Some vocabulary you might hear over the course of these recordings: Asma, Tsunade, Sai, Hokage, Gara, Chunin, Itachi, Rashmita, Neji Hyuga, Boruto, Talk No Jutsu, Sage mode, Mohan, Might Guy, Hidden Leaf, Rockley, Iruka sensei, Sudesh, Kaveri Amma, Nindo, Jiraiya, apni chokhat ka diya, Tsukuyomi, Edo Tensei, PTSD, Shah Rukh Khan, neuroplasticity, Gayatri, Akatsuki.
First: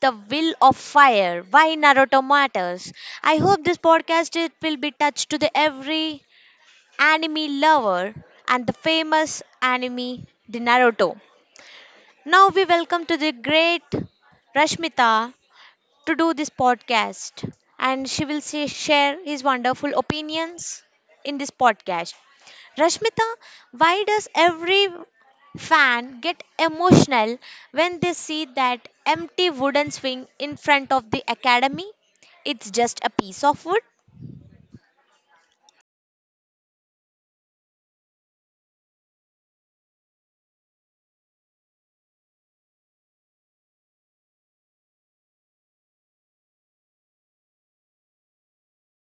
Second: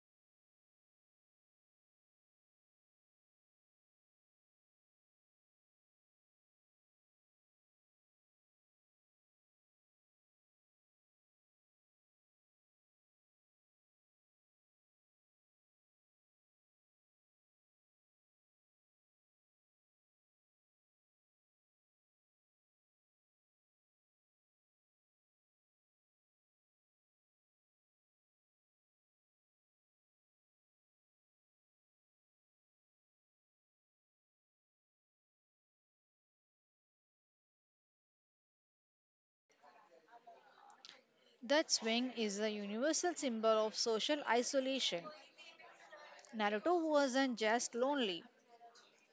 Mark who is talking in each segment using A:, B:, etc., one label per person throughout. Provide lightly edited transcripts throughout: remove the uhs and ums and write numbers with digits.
A: The Will of Fire, why Naruto matters. I hope this podcast it will be touched to the every anime lover and the famous anime the Naruto. Now we welcome to the great Rashmita to do this podcast. And she will say, share his wonderful opinions in this podcast. Rashmita, why does every fan get emotional when they see that empty wooden swing in front of the academy? It's just a piece of wood.
B: That swing is a universal symbol of social isolation. Naruto wasn't just lonely,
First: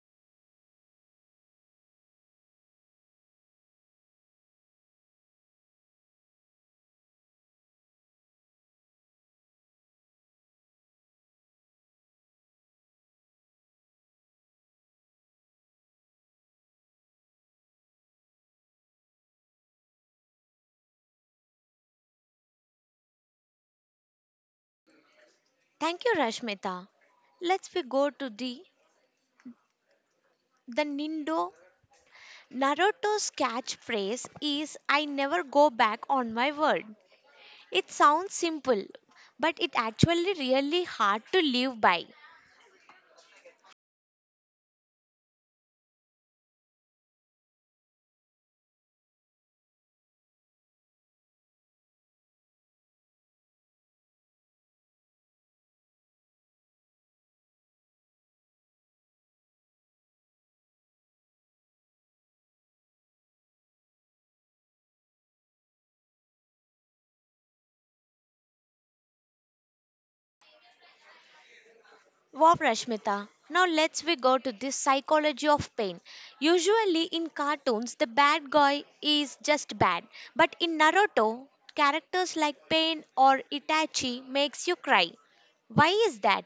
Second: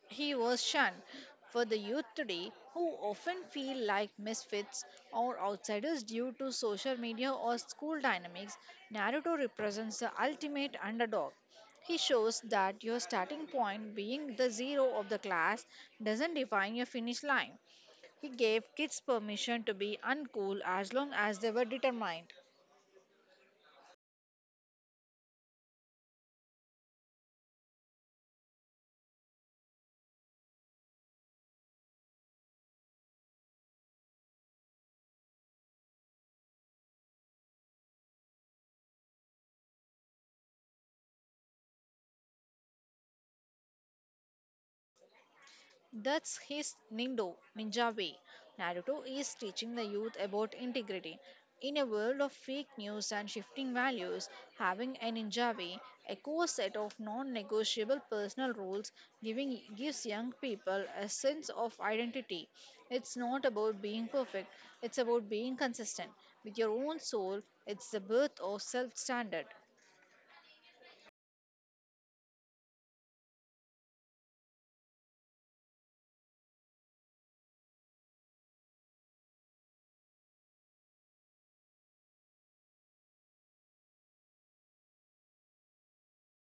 B: he was shunned. For the youth today, who often feel like misfits or outsiders due to social media or school dynamics, Naruto represents the ultimate underdog. He shows that your starting point, being the zero of the class, doesn't define your finish line. He gave kids permission to be uncool as long as they were determined.
A: Thank you, Rashmita. Let's we go to the Nindo. Naruto's catchphrase is I never go back on my word. It sounds simple, but it actually really hard to live by.
B: That's his Nindo ninja way. Naruto is teaching the youth about integrity. In a world of fake news and shifting values, having a ninja way, a core set of non-negotiable personal rules, giving gives young people a sense of identity. It's not about being perfect; it's about being consistent with your own soul. It's the birth of self-standard.
A: Wow, Rashmita. Now let's we go to this psychology of pain. Usually in cartoons, the bad guy is just bad, but in Naruto, characters like Pain or Itachi makes you cry. Why is that?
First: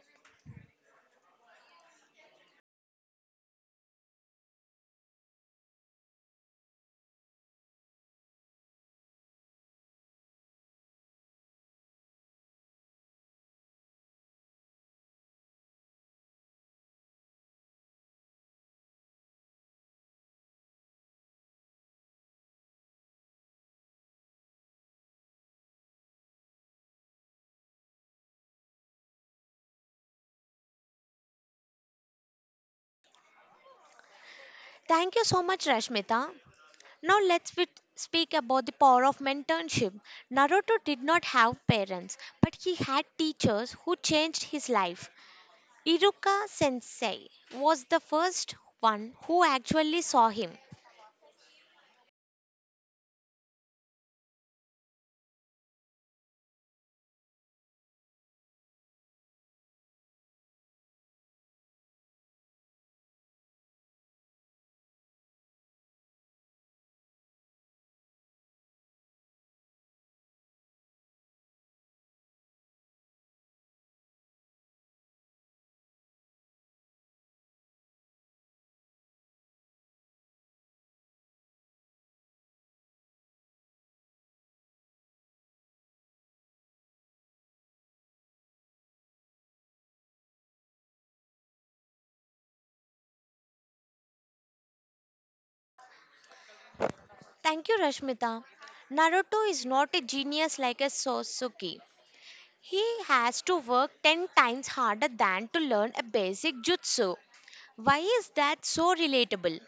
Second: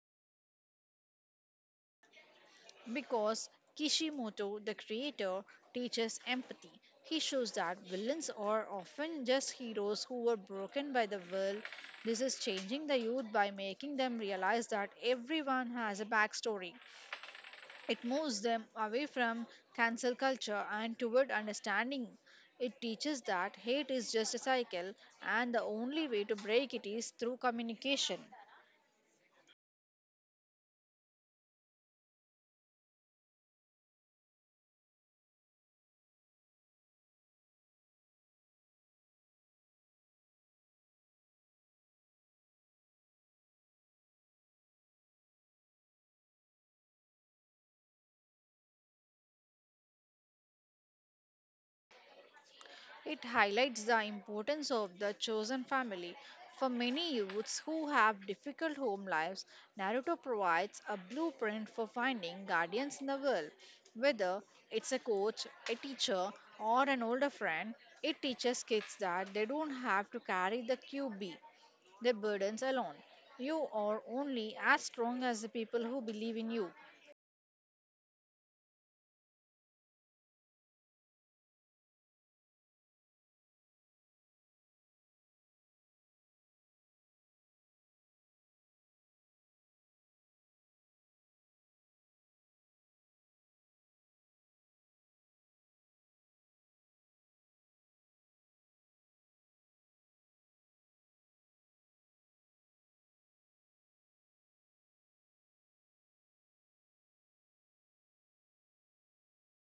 B: Because Kishimoto, the creator, teaches empathy. He shows that villains are often just heroes who were broken by the world. This is changing the youth by making them realize that everyone has a backstory. It moves them away from cancel culture and toward understanding. It teaches that hate is just a cycle and the only way to break it is through communication.
A: Thank you so much, Rashmita. Now let's we speak about the power of mentorship. Naruto did not have parents, but he had teachers who changed his life. Iruka sensei was the first one who actually saw him.
B: It highlights the importance of the chosen family. For many youths who have difficult home lives, Naruto provides a blueprint for finding guardians in the world. Whether it's a coach, a teacher, or an older friend, it teaches kids that they don't have to carry the QB, their burdens alone. You are only as strong as the people who believe in you.
A: Thank you, Rashmita. Naruto is not a genius like a Sasuke. He has to work 10 times harder than to learn a basic jutsu. Why is that so relatable?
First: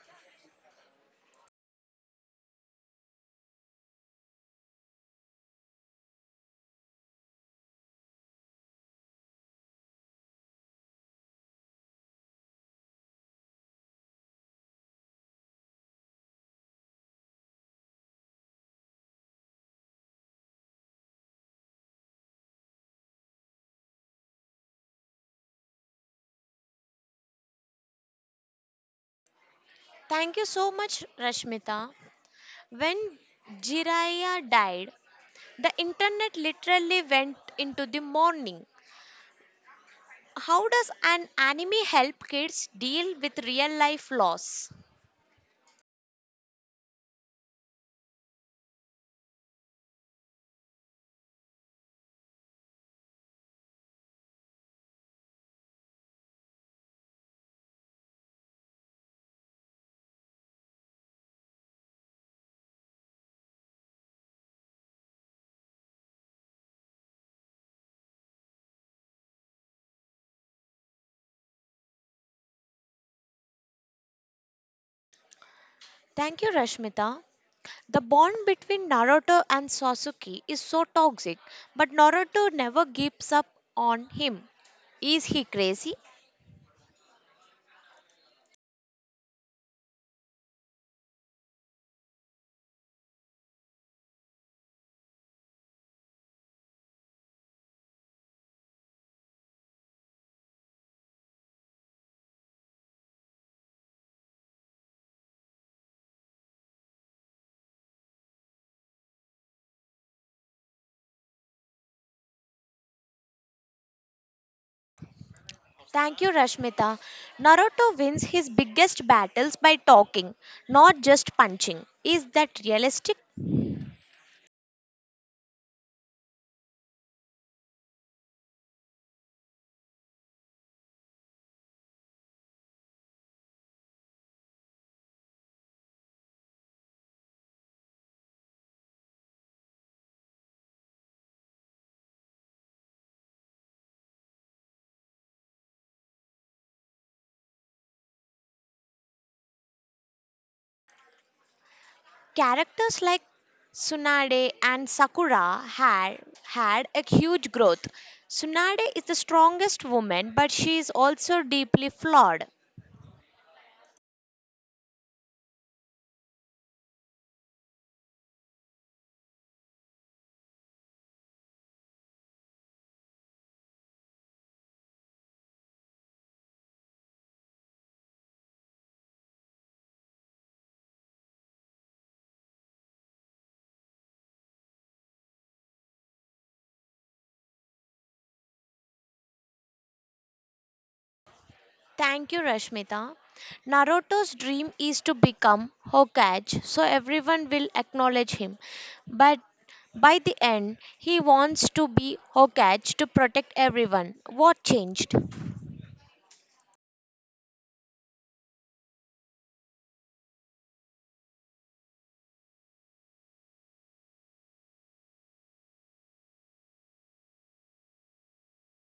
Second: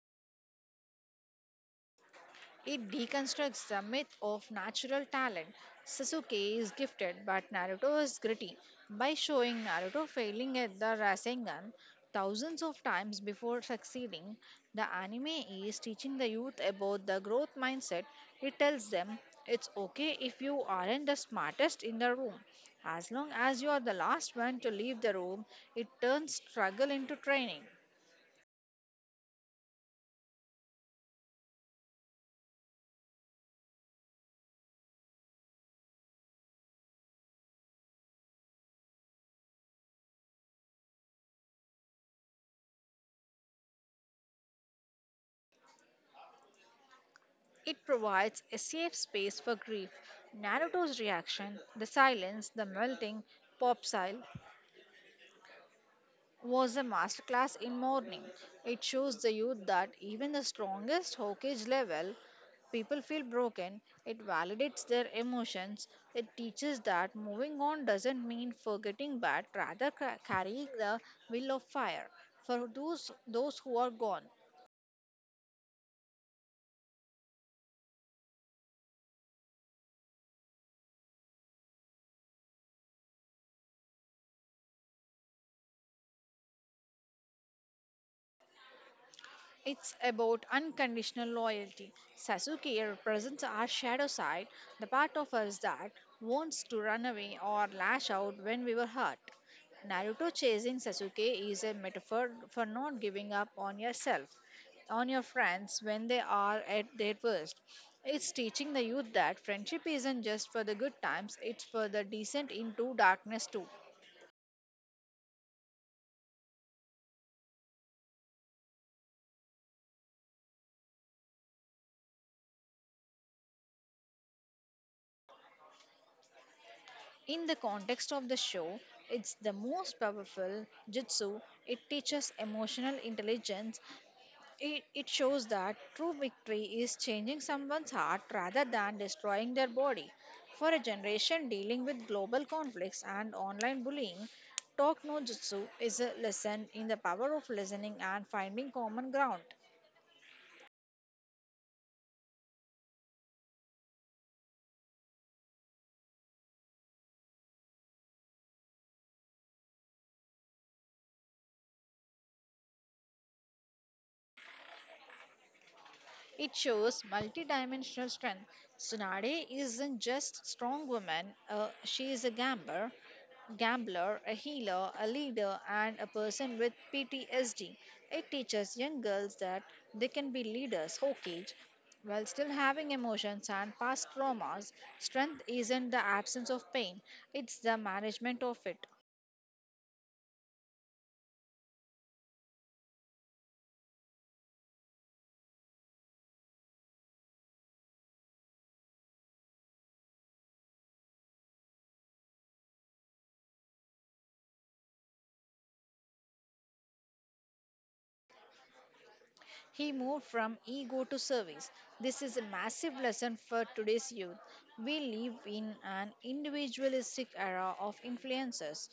B: It deconstructs the myth of natural talent. Sasuke is gifted, but Naruto is gritty by showing Naruto failing at the Rasengan thousands of times before succeeding. The anime is teaching the youth about the growth mindset. It tells them it's okay if you aren't the smartest in the room. As long as you are the last one to leave the room, it turns struggle into training.
A: Thank you so much, Rashmita. When Jiraiya died, the internet literally went into the mourning. How does an anime help kids deal with real life loss?
B: It provides a safe space for grief. Naruto's reaction, the silence, the melting, popsile, was a masterclass in mourning. It shows the youth that even the strongest Hokage level people feel broken. It validates their emotions. It teaches that moving on doesn't mean forgetting but rather carrying the will of fire for those who are gone.
A: Thank you, Rashmita. The bond between Naruto and Sasuke is so toxic, but Naruto never gives up on him. Is he crazy?
B: It's about unconditional loyalty. Sasuke represents our shadow side, the part of us that wants to run away or lash out when we were hurt. Naruto chasing Sasuke is a metaphor for not giving up on yourself, on your friends when they are at their worst. It's teaching the youth that friendship isn't just for the good times, it's for the descent into darkness too.
A: Thank you, Rashmita. Naruto wins his biggest battles by talking, not just punching. Is that realistic?
B: In the context of the show, it's the most powerful jutsu. It teaches emotional intelligence. It shows that true victory is changing someone's heart rather than destroying their body. For a generation dealing with global conflicts and online bullying, Talk No Jutsu is a lesson in the power of listening and finding common ground.
A: Characters like Tsunade and Sakura had a huge growth. Tsunade is the strongest woman, but she is also deeply flawed.
B: It shows multidimensional strength. Tsunade isn't just strong woman, she is a gambler, a healer, a leader, and a person with PTSD. It teaches young girls that they can be leaders, okay, while still having emotions and past traumas. Strength isn't the absence of pain, it's the management of it.
A: Thank you, Rashmita. Naruto's dream is to become Hokage, so everyone will acknowledge him. But by the end, he wants to be Hokage to protect everyone. What changed?
B: He moved from ego to service. This is a massive lesson for today's youth. We live in an individualistic era of influencers.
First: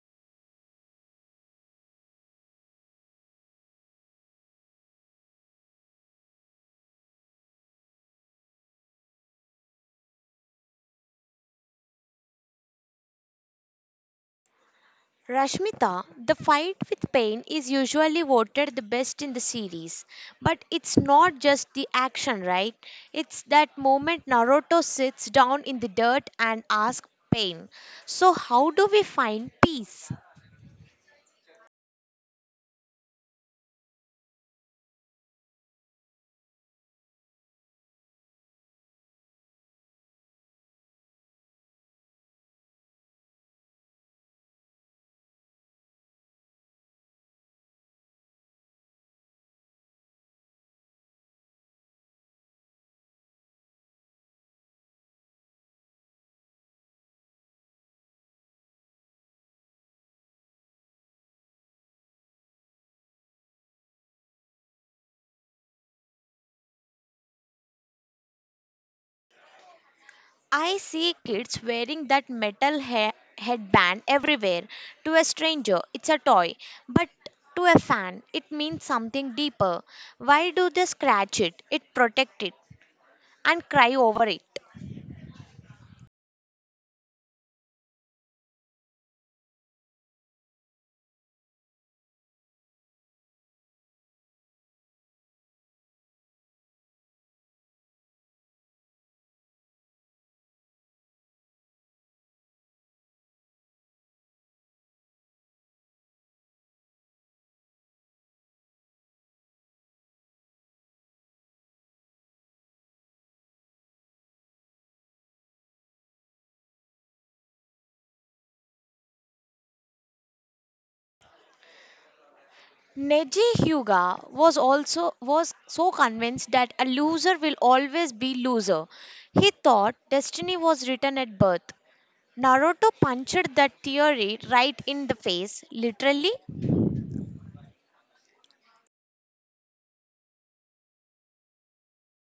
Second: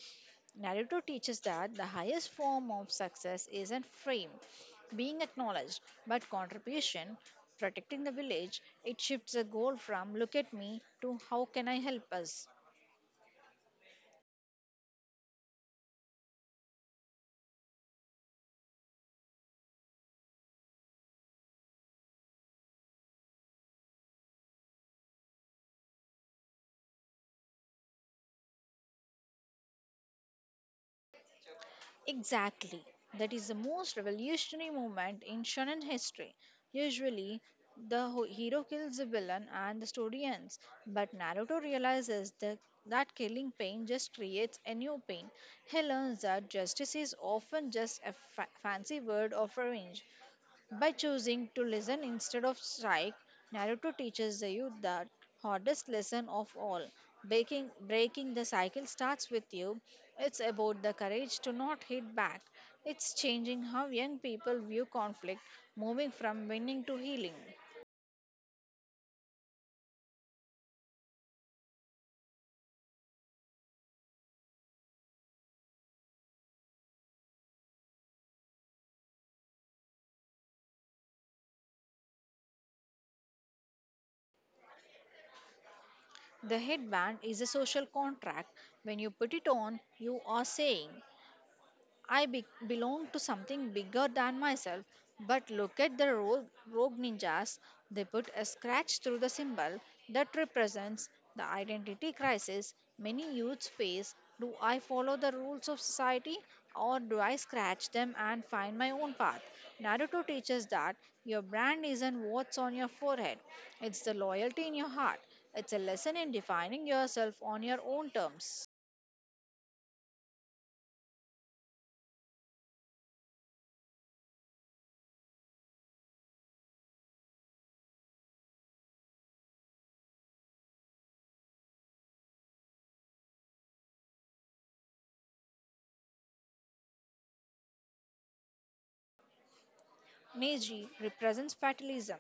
B: Naruto teaches that the highest form of success isn't fame, being acknowledged, but contribution, protecting the village. It shifts the goal from look at me to how can I help us.
A: Rashmita, the fight with Pain is usually voted the best in the series. But it's not just the action, right? It's that moment Naruto sits down in the dirt and asks Pain, "So, how do we find peace?"
B: Exactly. That is the most revolutionary moment in shonen history. Usually, the hero kills the villain and the story ends, but Naruto realizes that killing pain just creates a new pain. He learns that justice is often just a fancy word of revenge. By choosing to listen instead of strike, Naruto teaches the youth that hardest lesson of all. Breaking the cycle starts with you. It's about the courage to not hit back. It's changing how young people view conflict, moving from winning to healing.
A: I see kids wearing that metal headband everywhere. To a stranger, it's a toy, but to a fan, it means something deeper. Why do they scratch it? It protect it and cry over it.
B: The headband is a social contract. When you put it on, you are saying, I belong to something bigger than myself. But look at the rogue ninjas. They put a scratch through the symbol that represents the identity crisis many youths face. Do I follow the rules of society or do I scratch them and find my own path? Naruto teaches that your brand isn't what's on your forehead, it's the loyalty in your heart. It's a lesson in defining yourself on your own terms.
A: Neji Hyuga was also was so convinced that a loser will always be loser. He thought destiny was written at birth. Naruto punched that theory right in the face, literally.
B: Meiji represents fatalism.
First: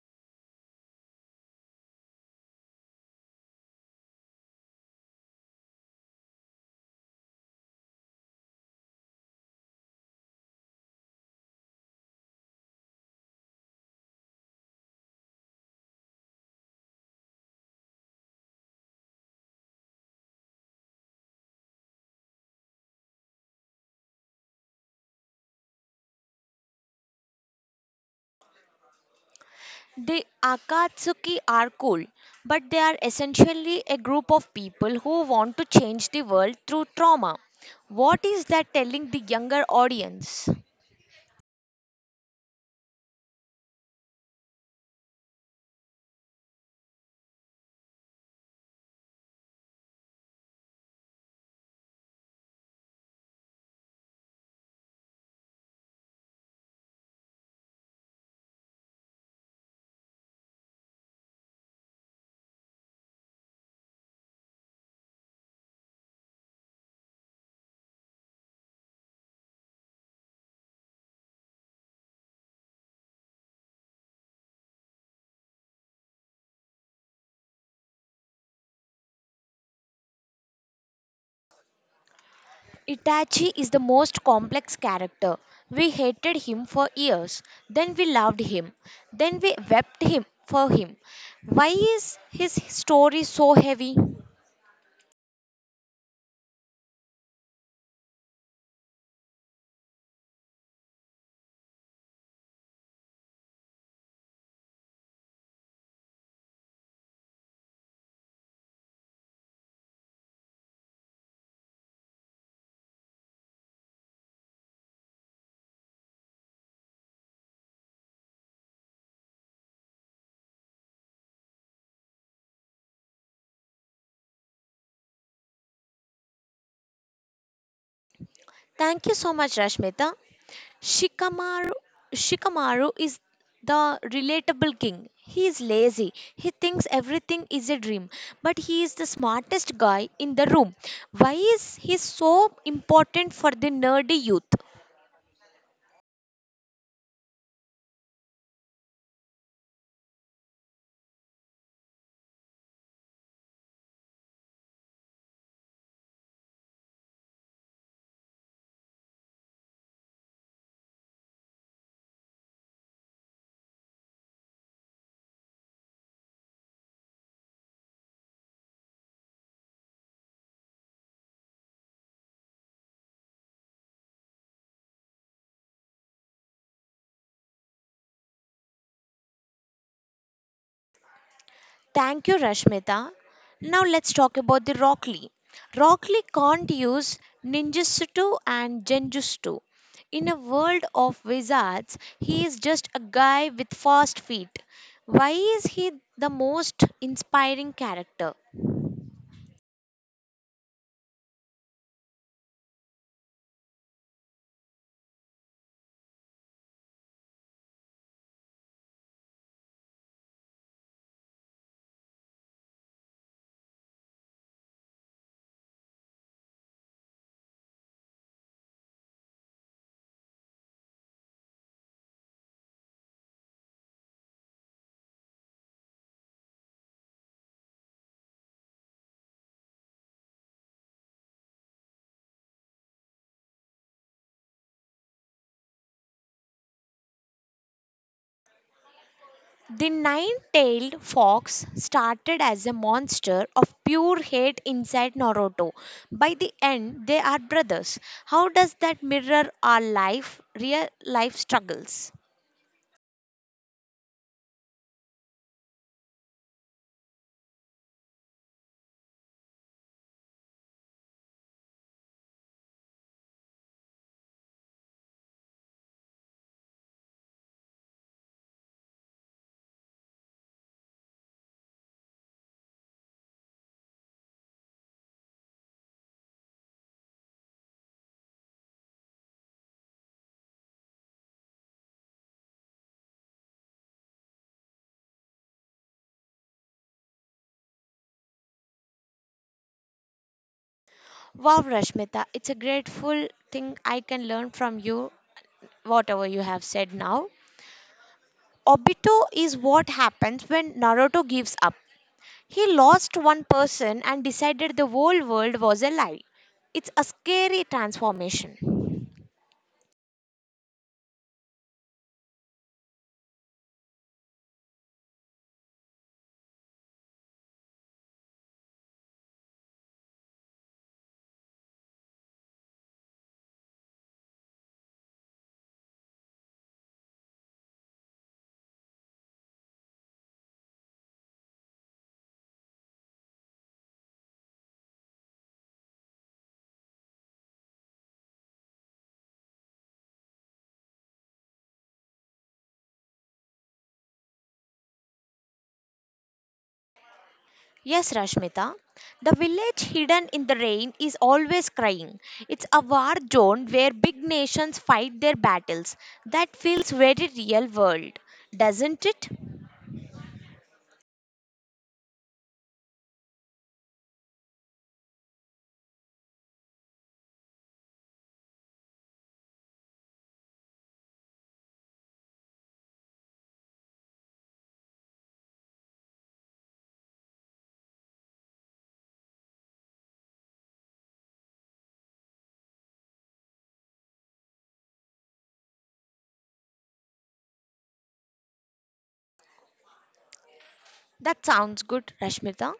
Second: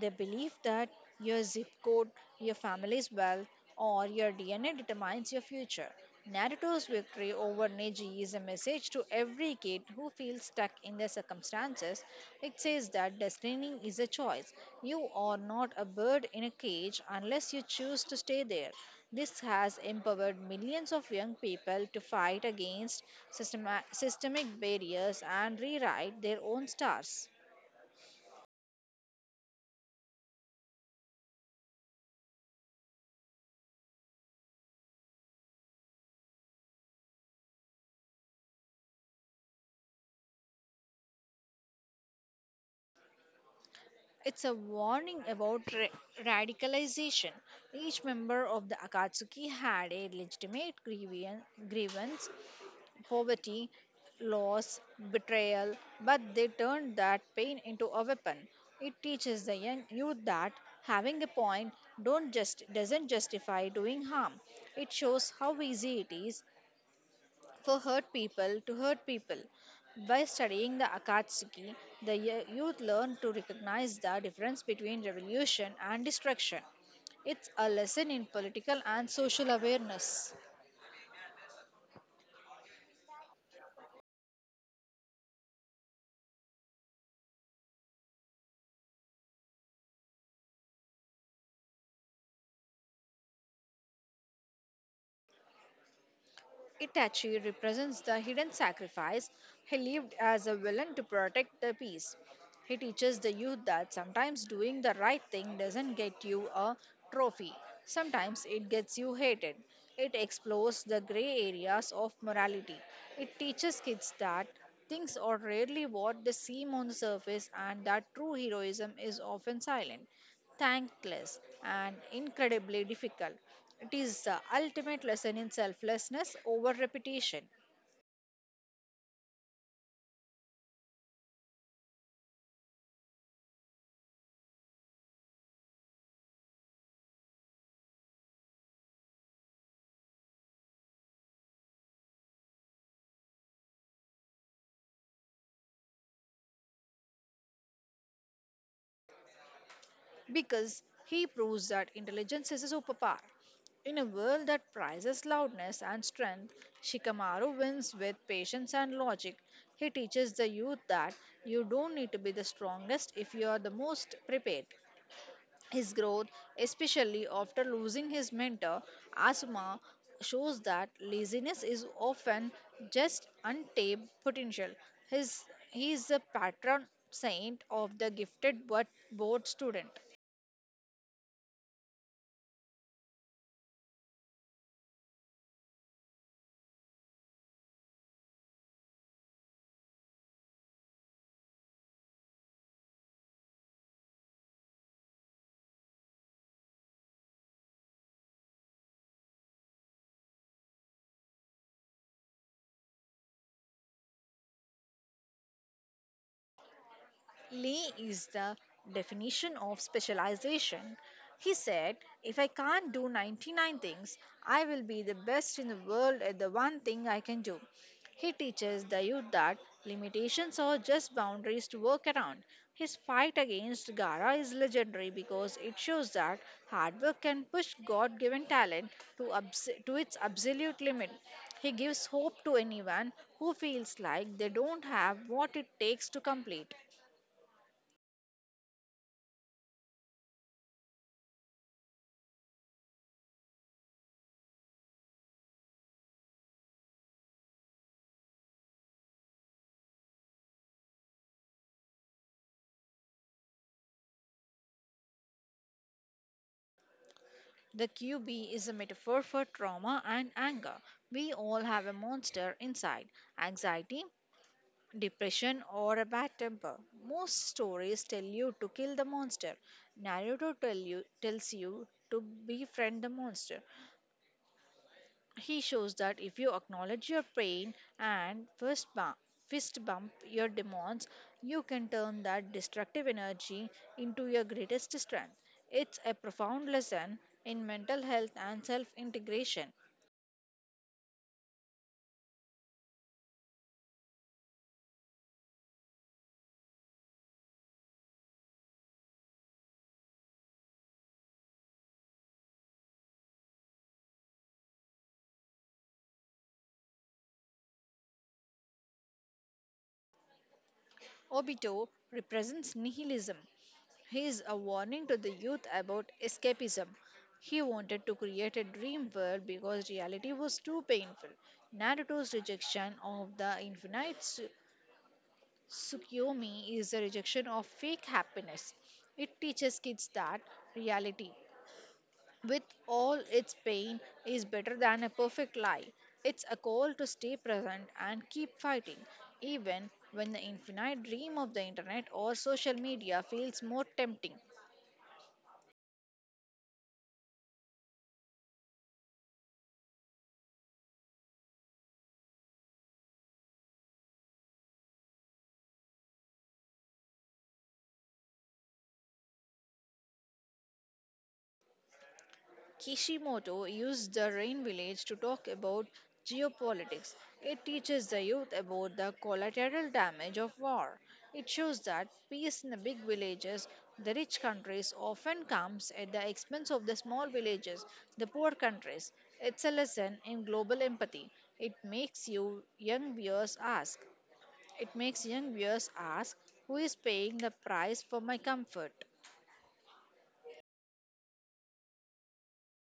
B: The belief that your zip code, your family's wealth, or your DNA determines your future. Naruto's victory over Neji is a message to every kid who feels stuck in their circumstances. It says that destiny is a choice. You are not a bird in a cage unless you choose to stay there. This has empowered millions of young people to fight against systemic barriers and rewrite their own stars.
A: The Akatsuki are cool, but they are essentially a group of people who want to change the world through trauma. What is that telling the younger audience?
B: It's a warning about radicalization. Each member of the Akatsuki had a legitimate grievance, poverty, loss, betrayal, but they turned that pain into a weapon. It teaches the young youth that having a point don't just doesn't justify doing harm. It shows how easy it is for hurt people to hurt people. By studying the Akatsuki, the youth learn to recognize the difference between revolution and destruction. It's a lesson in political and social awareness.
A: Itachi is the most complex character. We hated him for years, then we loved him, then we wept him for him. Why is his story so heavy?
B: It actually represents the hidden sacrifice he lived as a villain to protect the peace. He teaches the youth that sometimes doing the right thing doesn't get you a trophy, sometimes it gets you hated. It explores the gray areas of morality. It teaches kids that things are rarely what they seem on the surface and that true heroism is often silent, thankless, and incredibly difficult. It is the ultimate lesson in selflessness over repetition.
A: Thank you so much, Rashmita. Shikamaru, Shikamaru is the relatable king. He is lazy. He thinks everything is a dream, but he is the smartest guy in the room. Why is he so important for the nerdy youth?
B: Because he proves that intelligence is a superpower. In a world that prizes loudness and strength, Shikamaru wins with patience and logic. He teaches the youth that you don't need to be the strongest if you are the most prepared. His growth, especially after losing his mentor, Asma, shows that laziness is often just untapped potential. His, he is the patron saint of the gifted but bored student.
A: Thank you, Rashmita. Now let's talk about the Rockley. Rockley can't use ninjutsu and genjutsu. In a world of wizards, he is just a guy with fast feet. Why is he the most inspiring character?
B: Lee is the definition of specialization. He said, if I can't do 99 things, I will be the best in the world at the one thing I can do. He teaches the youth that limitations are just boundaries to work around. His fight against Gara is legendary because it shows that hard work can push God given talent to its absolute limit. He gives hope to anyone who feels like they don't have what it takes to complete.
A: The nine tailed fox started as a monster of pure hate inside Naruto. By the end, they are brothers. How does that mirror our life, real life struggles?
B: The QB is a metaphor for trauma and anger. We all have a monster inside anxiety, depression, or a bad temper. Most stories tell you to kill the monster. Tells you to befriend the monster. He shows that if you acknowledge your pain and fist bump your demons, you can turn that destructive energy into your greatest strength. It's a profound lesson in mental health and self integration.
A: Wow, Rashmita, it's a grateful thing I can learn from you, whatever you have said now. Obito is what happens when Naruto gives up. He lost one person and decided the whole world was a lie. It's a scary transformation.
B: Obito represents nihilism. He is a warning to the youth about escapism. He wanted to create a dream world because reality was too painful. Naruto's rejection of the infinite Tsukuyomi is a rejection of fake happiness. It teaches kids that reality, with all its pain, is better than a perfect lie. It's a call to stay present and keep fighting, even when the infinite dream of the internet or social media feels more tempting.
A: Yes, Rashmita, the village hidden in the rain is always crying. It's a war zone where big nations fight their battles. That feels very real world, doesn't it?
B: Kishimoto used the rain village to talk about geopolitics. It teaches the youth about the collateral damage of war. It shows that peace in the big villages, the rich countries, often comes at the expense of the small villages, the poor countries. It's a lesson in global empathy. It makes you young viewers ask. It makes young viewers ask who is paying the price for my comfort.
A: That sounds good, Rashmita.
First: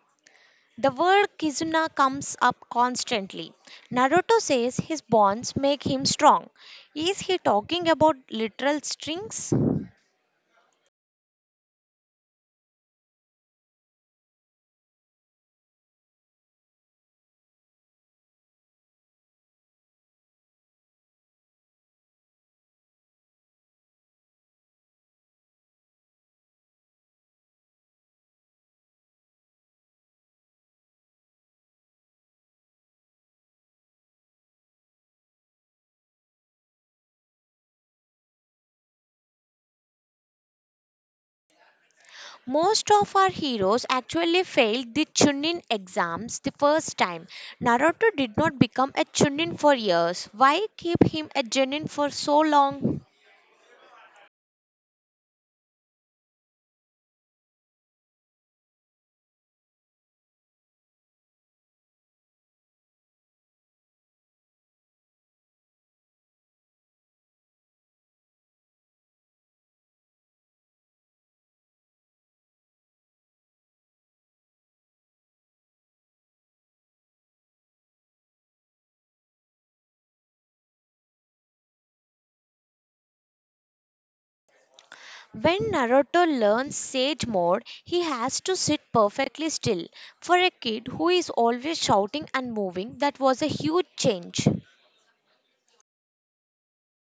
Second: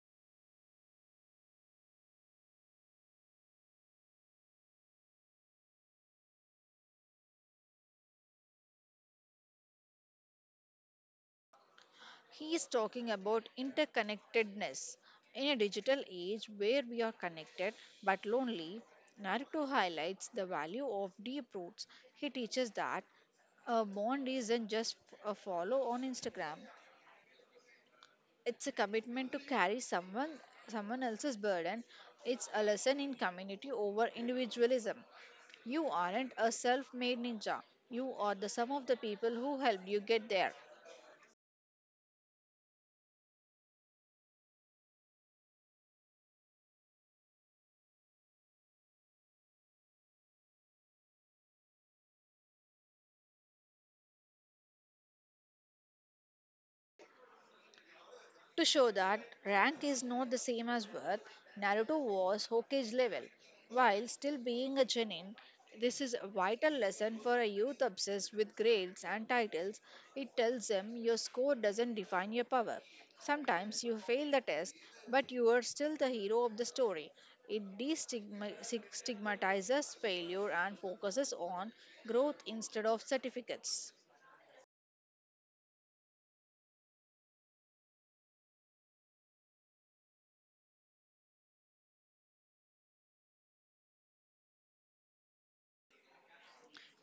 A: The word Kizuna comes up constantly. Naruto says his bonds make him strong. Is he talking about literal strings?
B: He is talking about interconnectedness. In a digital age where we are connected but lonely, Naruto highlights the value of deep roots. He teaches that a bond isn't just a follow on Instagram. It's a commitment to carry someone else's burden. It's a lesson in community over individualism. You aren't a self-made ninja. You are the sum of the people who helped you get there.
A: Most of our heroes actually failed the Chunin exams the first time. Naruto did not become a Chunin for years. Why keep him a Chunin for so long?
B: To show that rank is not the same as worth, Naruto was Hokage's level. While still being a genin, this is a vital lesson for a youth obsessed with grades and titles. It tells them your score doesn't define your power. Sometimes you fail the test, but you are still the hero of the story. It destigmatizes failure and focuses on growth instead of certificates.
A: When Naruto learns Sage mode, he has to sit perfectly still. For a kid who is always shouting and moving, that was a huge change.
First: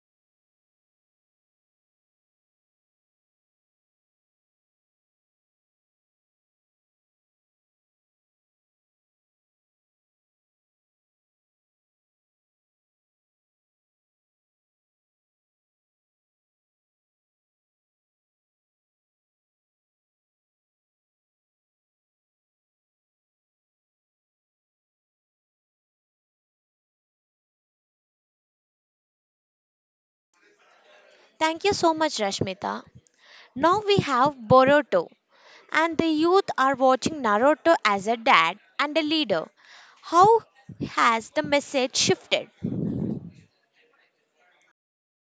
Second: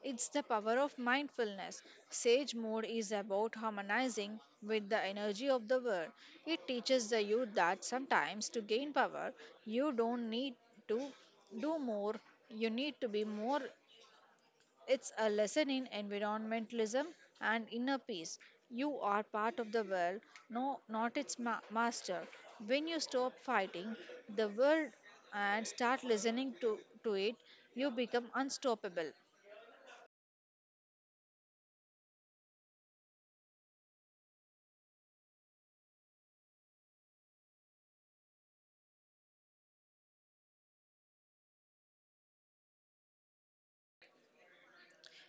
B: It's the power of mindfulness. Sage mode is about harmonizing with the energy of the world. It teaches the youth that sometimes to gain power, you don't need to do more, you need to be more. It's a lesson in environmentalism and inner peace. You are part of the world, no, not its master. When you stop fighting the world and start listening to it, you become unstoppable.
A: Thank you so much, Rashmita. Now we have Boruto, and the youth are watching Naruto as a dad and a leader. How has the message shifted?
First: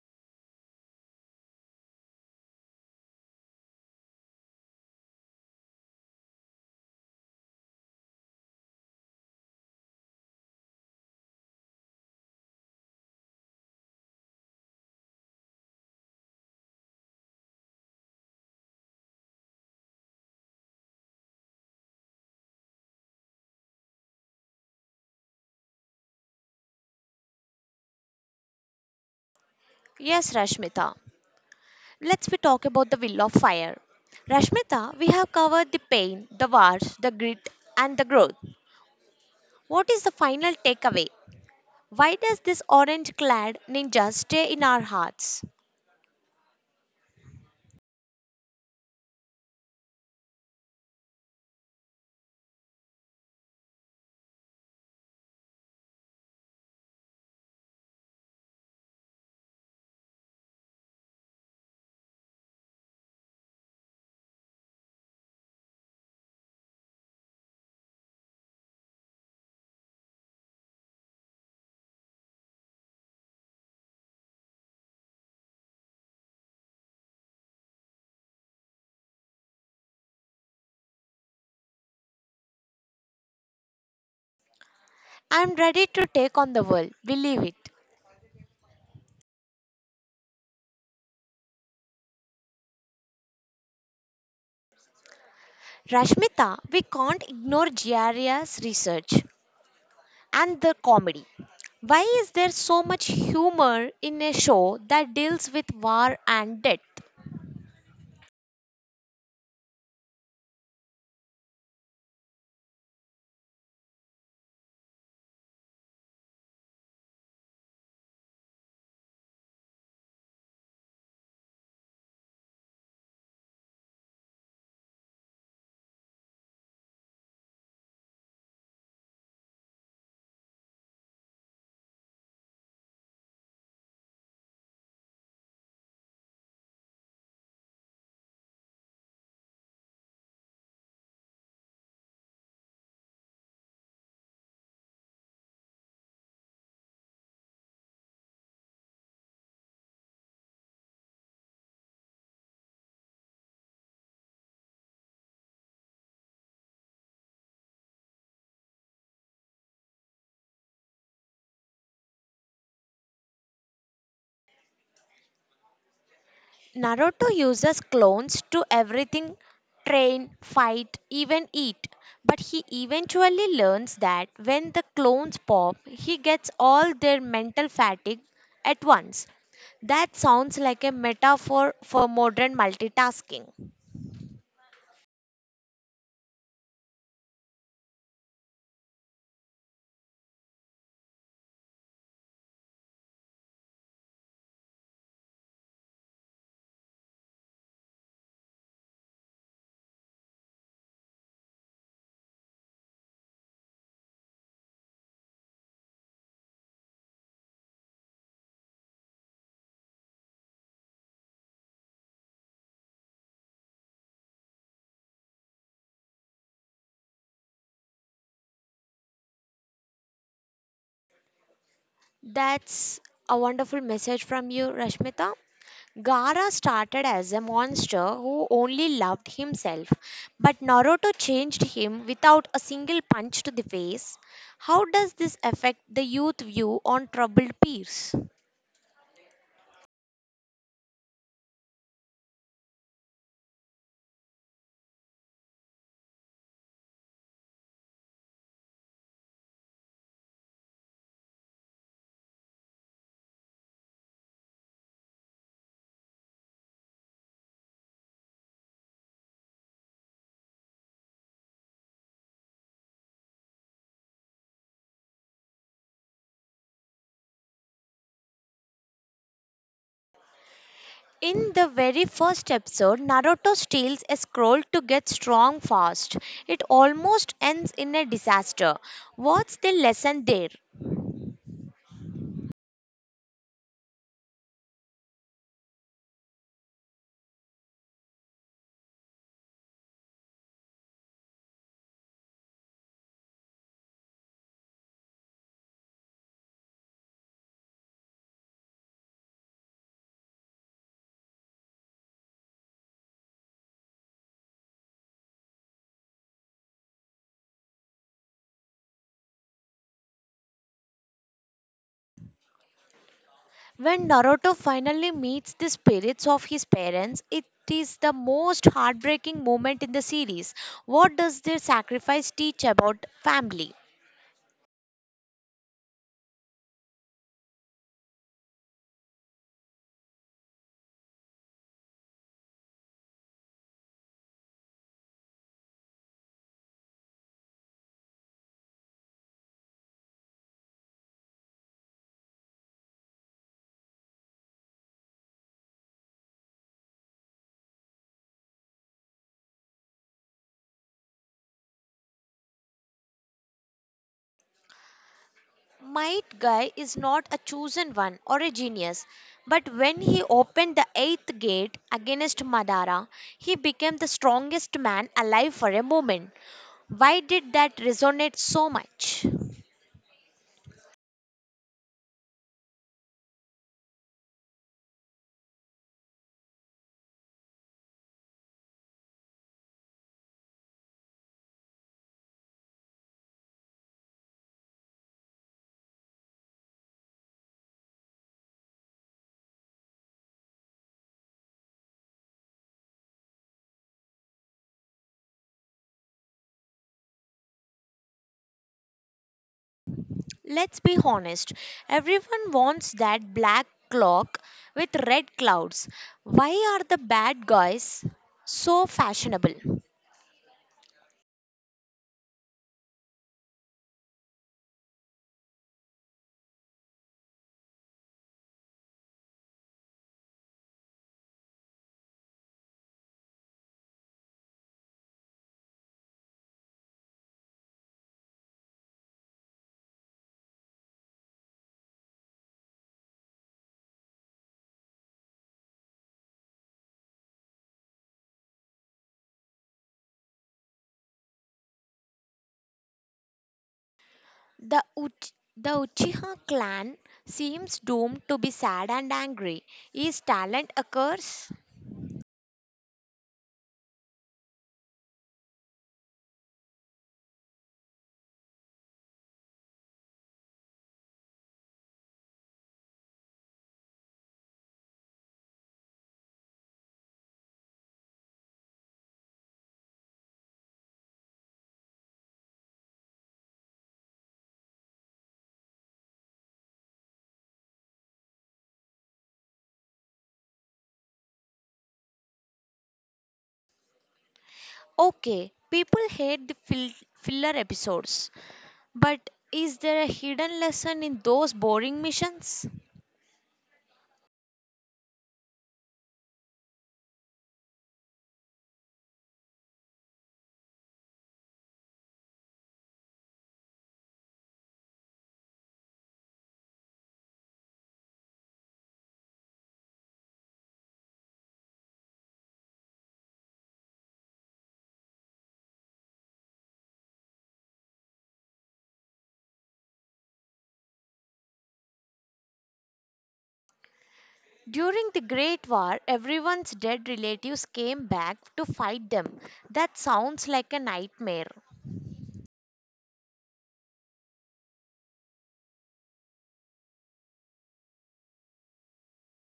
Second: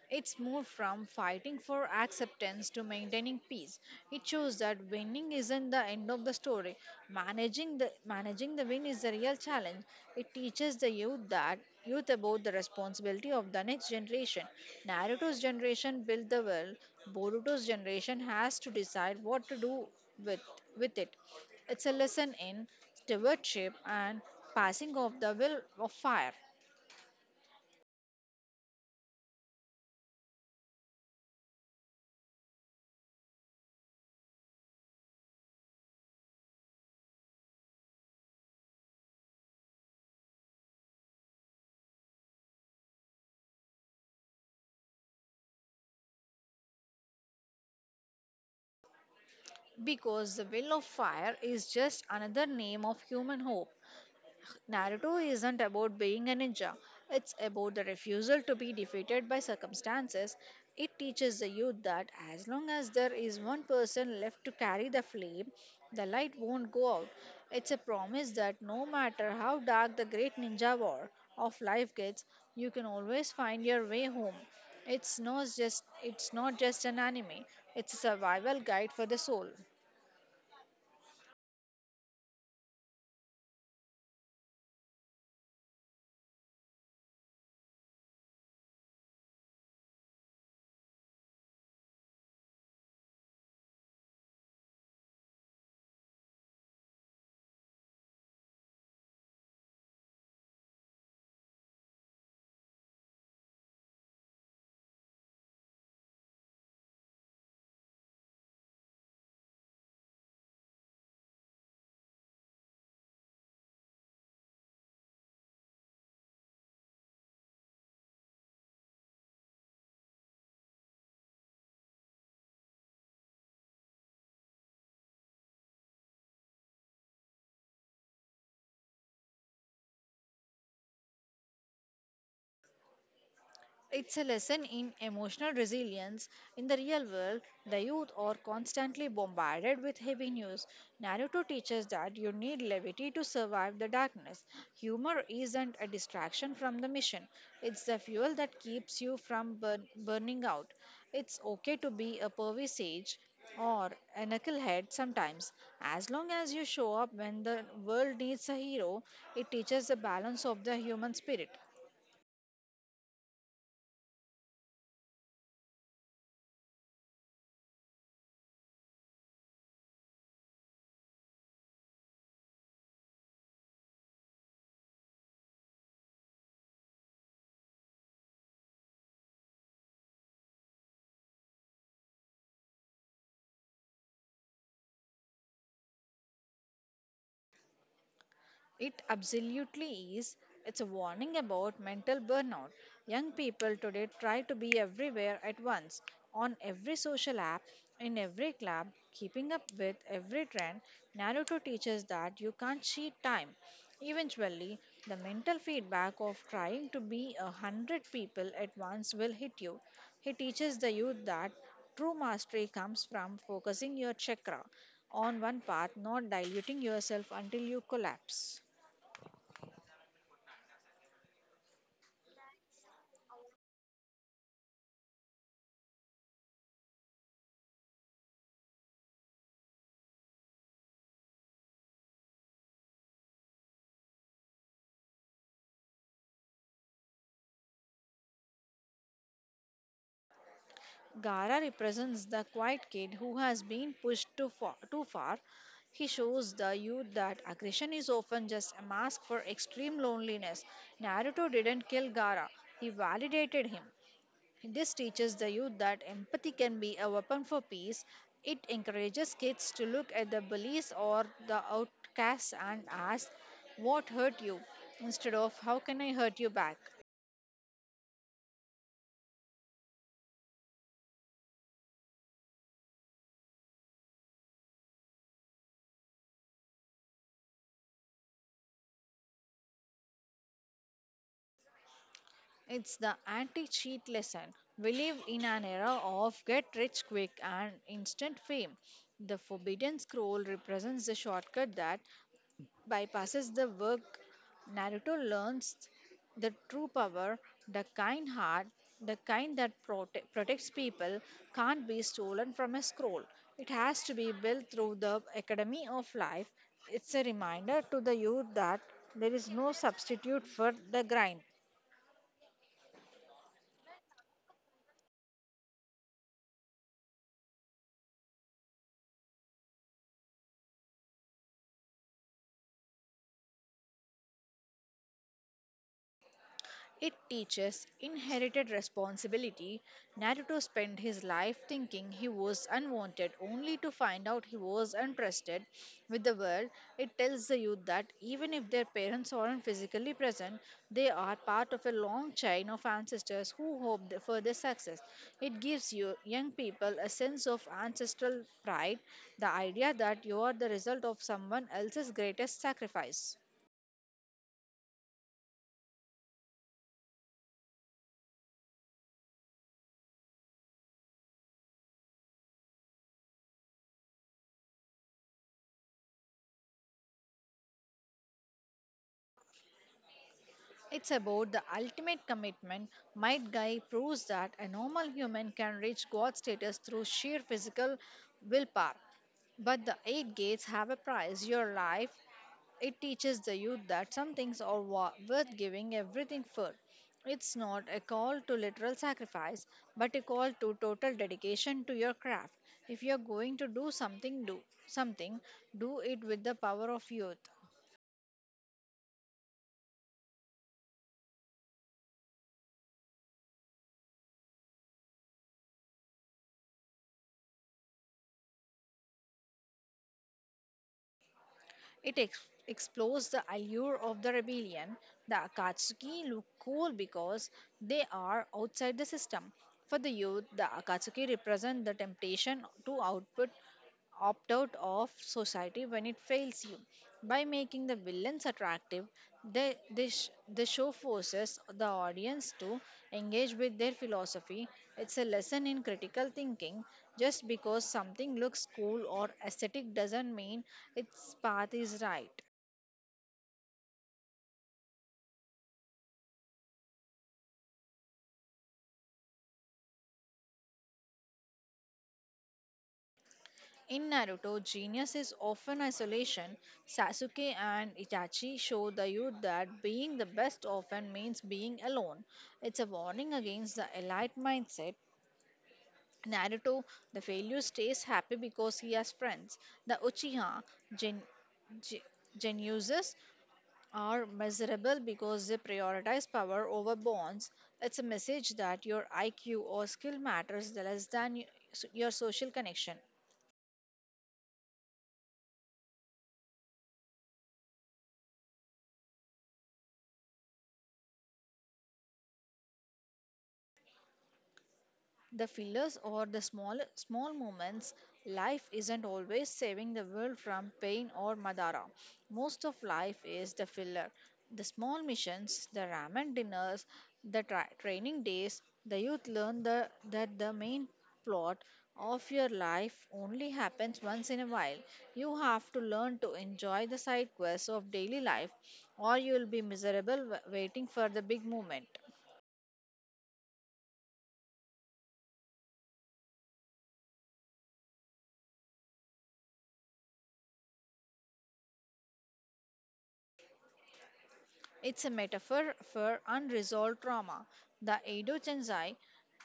B: It's moved from fighting for acceptance to maintaining peace. It shows that winning isn't the end of the story. Managing the win is the real challenge. It teaches the youth that youth about the responsibility of the next generation. Naruto's generation built the world. Boruto's generation has to decide what to do with with it. It's a lesson in stewardship and passing of the will of fire.
A: Yes, Rashmita. Let's we talk about the will of fire. Rashmita, we have covered the pain, the wars, the grit, and the growth. What is the final takeaway? Why does this orange clad ninja stay in our hearts?
B: Because the will of fire is just another name of human hope. Naruto isn't about being a ninja, it's about the refusal to be defeated by circumstances. It teaches the youth that as long as there is one person left to carry the flame, the light won't go out. It's a promise that no matter how dark the great ninja war of life gets, you can always find your way home. It's not just an anime, it's a survival guide for the soul.
A: I'm ready to take on the world, believe it. Rashmita, we can't ignore Giardia's research and the comedy. Why is there so much humor in a show that deals with war and death?
B: It's a lesson in emotional resilience. In the real world, the youth are constantly bombarded with heavy news. Naruto teaches that you need levity to survive the darkness. Humor isn't a distraction from the mission, it's the fuel that keeps you from burning out. It's okay to be a pervy sage or a knucklehead sometimes. As long as you show up when the world needs a hero, it teaches the balance of the human spirit.
A: Naruto uses clones to everything: train, fight, even eat. But he eventually learns that when the clones pop, he gets all their mental fatigue at once. That sounds like a metaphor for modern multitasking.
B: It absolutely is. It's a warning about mental burnout. Young people today try to be everywhere at once, on every social app, in every club, keeping up with every trend. Naruto teaches that you can't cheat time. Eventually, the mental feedback of trying to be a hundred people at once will hit you. He teaches the youth that true mastery comes from focusing your chakra on one path, not diluting yourself until you collapse.
A: That's a wonderful message from you, Rashmita. Gara started as a monster who only loved himself, but Naruto changed him without a single punch to the face. How does this affect the youth view on troubled peers?
B: Gara represents the quiet kid who has been pushed too far. He shows the youth that aggression is often just a mask for extreme loneliness. Naruto didn't kill Gara, he validated him. This teaches the youth that empathy can be a weapon for peace. It encourages kids to look at the bullies or the outcasts and ask, "What hurt you?" instead of "How can I hurt you back?"
A: In the very first episode, Naruto steals a scroll to get strong fast. It almost ends in a disaster. What's the lesson there?
B: It's the anti cheat lesson. We live in an era of get rich quick and instant fame. The forbidden scroll represents the shortcut that bypasses the work. Naruto learns the true power, the kind heart, the kind that protects people, can't be stolen from a scroll. It has to be built through the academy of life. It's a reminder to the youth that there is no substitute for the grind.
A: When Naruto finally meets the spirits of his parents, it is the most heartbreaking moment in the series. What does their sacrifice teach about family?
B: It teaches inherited responsibility. Naruto spent his life thinking he was unwanted, only to find out he was entrusted with the world. It tells the youth that even if their parents aren't physically present, they are part of a long chain of ancestors who hoped for their success. It gives you young people a sense of ancestral pride, the idea that you are the result of someone else's greatest sacrifice.
A: Might Guy is not a chosen one or a genius, but when he opened the eighth gate against Madara, he became the strongest man alive for a moment. Why did that resonate so much?
B: It's about the ultimate commitment. Might Guy proves that a normal human can reach God status through sheer physical willpower. But the eight gates have a price, your life. It teaches the youth that some things are worth giving everything for. It's not a call to literal sacrifice, but a call to total dedication to your craft. If you're going to do something, do something, do it with the power of youth.
A: Let's be honest, everyone wants that black clock with red clouds. Why are the bad guys so fashionable?
B: It explores the allure of the rebellion. The Akatsuki look cool because they are outside the system. For the youth, the Akatsuki represent the temptation to output opt out of society when it fails you. By making the villains attractive, the show forces the audience to engage with their philosophy. It's a lesson in critical thinking, just because something looks cool or aesthetic doesn't mean its path is right.
A: The Uchiha clan seems doomed to be sad and angry. Is talent a curse?
B: In Naruto, genius is often isolation. Sasuke and Itachi show the youth that being the best often means being alone. It's a warning against the elite mindset. Naruto, the failure, stays happy because he has friends. The Uchiha, Gen- Gen- Genuses are measurable because they prioritize power over bonds. It's a message that your IQ or skill matters less than your social connection.
A: Okay, people hate the filler episodes, but is there a hidden lesson in those boring missions?
B: The fillers or the small moments, life isn't always saving the world from pain or madara. Most of life is the filler. The small missions, the ramen dinners, the training days, the youth learn the main plot of your life only happens once in a while. You have to learn to enjoy the side quests of daily life or you will be miserable waiting for the big moment.
A: During the Great War, everyone's dead relatives came back to fight them. That sounds like a nightmare.
B: It's a metaphor for unresolved trauma. The Edo Tensei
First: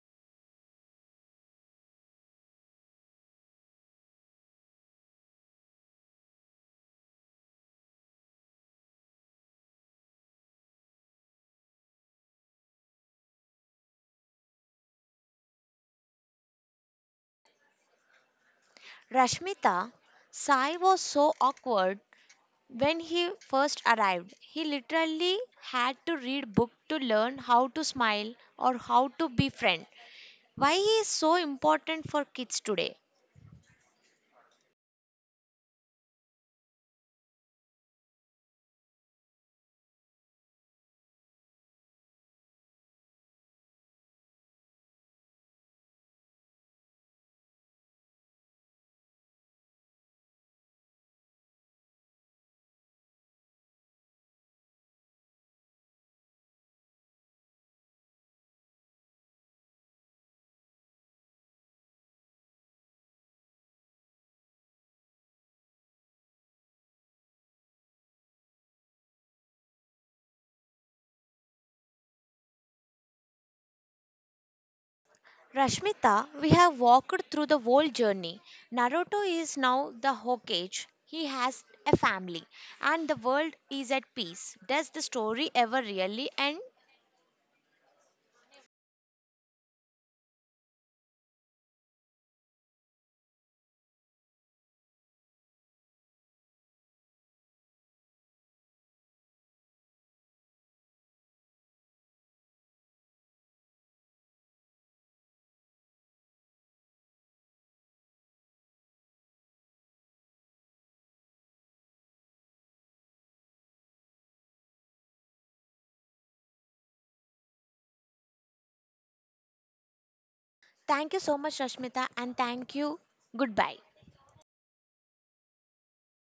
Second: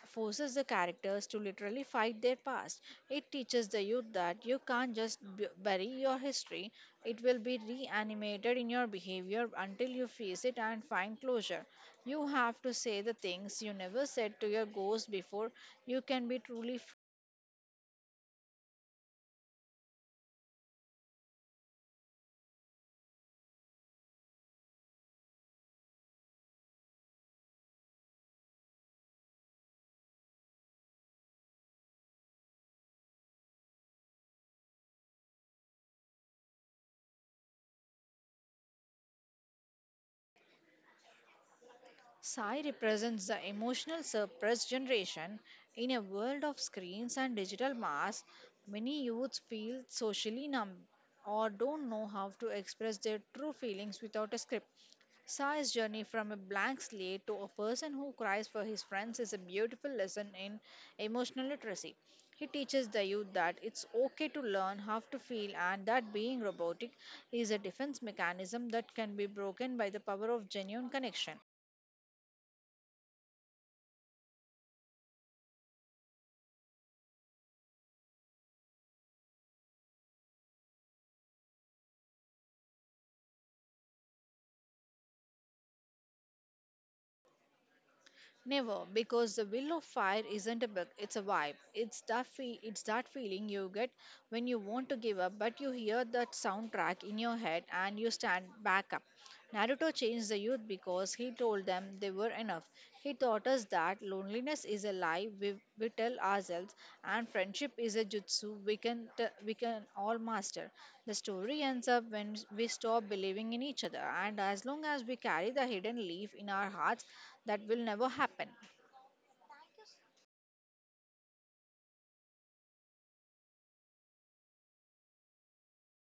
B: forces the characters to literally fight their past. It teaches the youth that you can't just bury your history, it will be reanimated in your behavior until you face it and find closure. You have to say the things you never said to your ghost before you can be truly.
A: Rashmita, Sai was so awkward when he first arrived. He literally had to read book to learn how to smile or how to be friend. Why he is so important for kids today?
B: Sai represents the emotional suppressed generation. In a world of screens and digital mass, many youths feel socially numb or don't know how to express their true feelings without a script. Sai's journey from a blank slate to a person who cries for his friends is a beautiful lesson in emotional literacy. He teaches the youth that it's okay to learn how to feel and that being robotic is a defense mechanism that can be broken by the power of genuine connection.
A: Rashmita, we have walked through the whole journey. Naruto is now the Hokage. He has a family and the world is at peace. Does the story ever really end?
B: Never, because the will of fire isn't a book, it's a vibe. It's it's that feeling you get when you want to give up, but you hear that soundtrack in your head and you stand back up. Naruto changed the youth because he told them they were enough. He taught us that loneliness is a lie we tell ourselves and friendship is a jutsu we can all master. The story ends up when we stop believing in each other, and as long as we carry the hidden leaf in our hearts, that will never happen.
A: Thank you so much, Rashmita, and thank you. Goodbye.